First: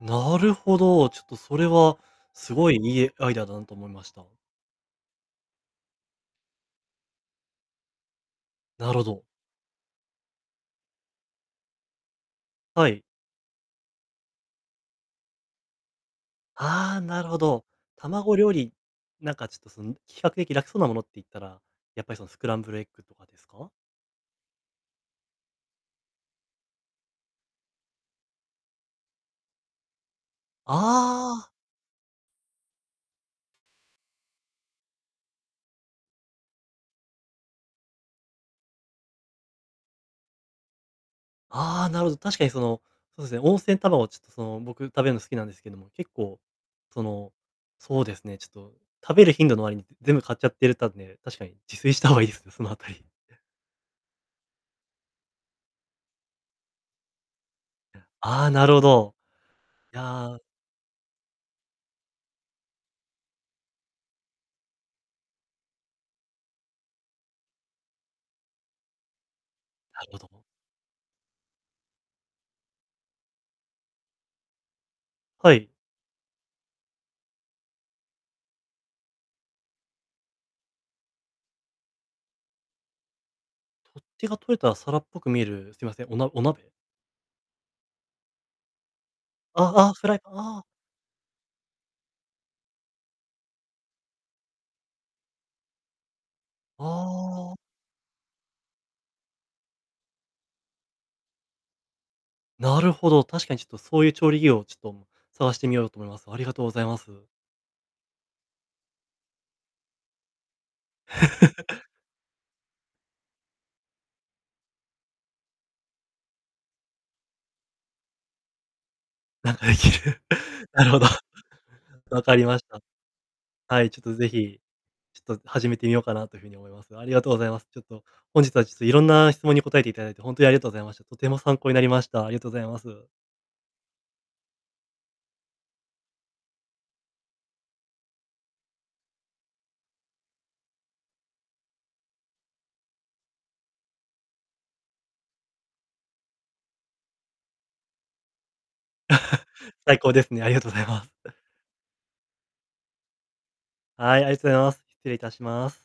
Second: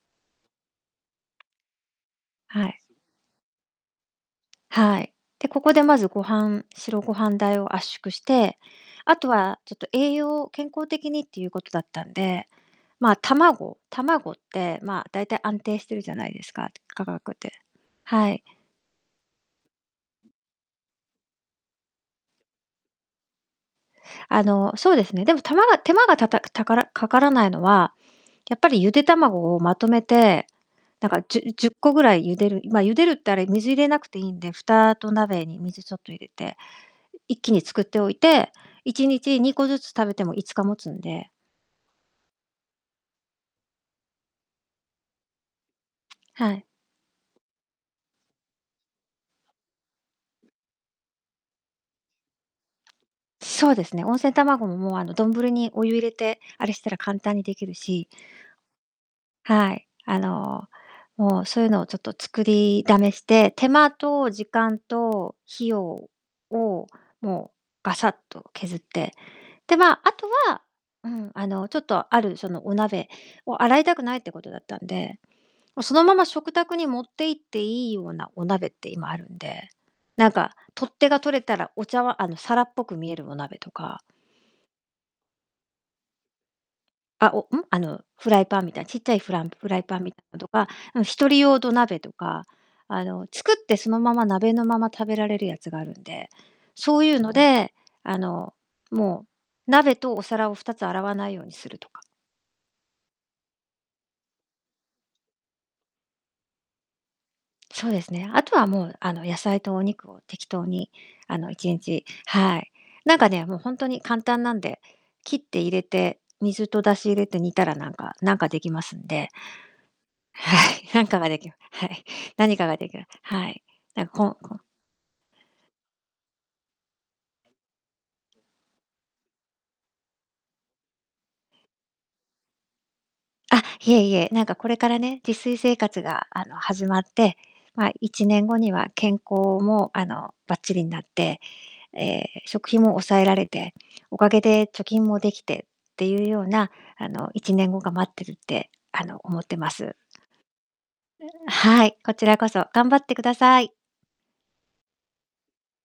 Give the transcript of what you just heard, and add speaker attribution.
Speaker 1: なるほど。ちょっと、それはす
Speaker 2: は
Speaker 1: ごい、
Speaker 2: い。
Speaker 1: いえ、アイデアだなと思いました。
Speaker 2: はい。で、ここで、まず、ご飯白ご飯代を圧縮して、
Speaker 1: なるほ
Speaker 2: あ
Speaker 1: ど。
Speaker 2: とは、ちょっと、栄養を健康的にっていうことだったんで、
Speaker 1: はい。
Speaker 2: ま、卵卵って、ま、だいたい安定してるじゃないですか、つ
Speaker 1: あ、
Speaker 2: 価
Speaker 1: なる
Speaker 2: 格
Speaker 1: ほ
Speaker 2: て。
Speaker 1: ど。
Speaker 2: は
Speaker 1: 卵
Speaker 2: い。
Speaker 1: 料理、なんか、ちょっと、そん、比較的楽そうなものっていったら、やっぱり、その、スクランブルエッグとかですか？
Speaker 2: あの、そうですね。でも、たまが手間がたたくたからかからないのは、やっぱりゆで卵をまとめて、なんか、じ
Speaker 1: ああ。
Speaker 2: ゅ10個ぐらい茹でる、いま、茹でるってあれ水入れなくていいんで、蓋と鍋に水ちょっと入れて、い一気に作っておいて、1日2個ずつ食べても5日持つんで
Speaker 1: ああ、なるほど。確かにその、そうすね、温泉卵ちょ、その、僕食べるの好きなんですけども、結構、
Speaker 2: はい。
Speaker 1: その、そうですね、ちょっと食べる頻度の割に全部買っちゃってるたんで、確かに自炊した方がいいですね、そのあたり。
Speaker 2: そうですね、温泉卵も、もう、あの、どんぶりにお湯入れて、あれしたら簡単にできる
Speaker 1: いや、
Speaker 2: し
Speaker 1: ああ、なるほど。
Speaker 2: はい。
Speaker 1: い
Speaker 2: あ
Speaker 1: や
Speaker 2: の、もう、そういうのを、ちょっと、作りだめして、手間と時間と費用を、もう、ガサッと削って、で、ま、
Speaker 1: なる
Speaker 2: あ
Speaker 1: ほ
Speaker 2: と
Speaker 1: ど。
Speaker 2: はうん、あの、ちょっと、ある、その、お鍋を洗いたくないってことだったんで、
Speaker 1: はい。
Speaker 2: もう、そのまま食卓に持っていっていいようなお鍋って今あるんで、なんか、取っ手が取れたら、お茶わあの、皿っぽく見えるお鍋とか
Speaker 1: 取っ手が取れた皿っぽく見える、すいません、おなお鍋？
Speaker 2: あ、お、ん、あの、フライパンみたいな、ちっちゃいフランフライ
Speaker 1: ああ、
Speaker 2: パン
Speaker 1: フ
Speaker 2: み
Speaker 1: ライ
Speaker 2: た
Speaker 1: パン、
Speaker 2: いど
Speaker 1: ああ。
Speaker 2: か、うん、一人用土鍋とか、あの、作ってそのまま鍋のまま食べられるやつがあるんで、そういうの
Speaker 1: ああ。
Speaker 2: で、あの、もう、鍋とお皿を2つ洗わないようにするとか
Speaker 1: なるほど、確かにちょっとそういう調理器をちょっと、む探してみようと思います。ありがとうございます。
Speaker 2: そうですね。あとは、もう、あの、野菜とお肉を適当に、あの、いちん ちはい。なんか、ね、もう、ほんとに簡単なんで、切って入れて、水と出汁入れて煮たら、なんかなんかできますんで
Speaker 1: なんかできる。
Speaker 2: は
Speaker 1: な
Speaker 2: い、
Speaker 1: るほど。
Speaker 2: 何か ができまはい。
Speaker 1: 分かり
Speaker 2: 何
Speaker 1: まし
Speaker 2: かが
Speaker 1: た。
Speaker 2: 出来まはい。
Speaker 1: はい、ちょっ
Speaker 2: なん、
Speaker 1: と、
Speaker 2: こ
Speaker 1: ぜ
Speaker 2: んこ
Speaker 1: ひ、ちょっと、始めてみようかなという風に思います。ありがとうございます。ちょっと、本日は、ちょっと、いろんな質問に答えていただいて、ほんとにありがとうございました。とても参考になりました。ありがとうございます。
Speaker 2: あ、いえいえ、なんか、これからね、自炊生活が、あの、始まって、ま、1年後には健康も、あの、ばっちりんなって、え、食費も抑えられて、おかげで貯金もできてっていうような、あの、1年後が待ってるって、あの、思ってま す。
Speaker 1: 最高ですね。ありがとうございます。
Speaker 2: はい。こちらこそ頑張ってください。
Speaker 1: はい、ありとざいます。失礼いたします。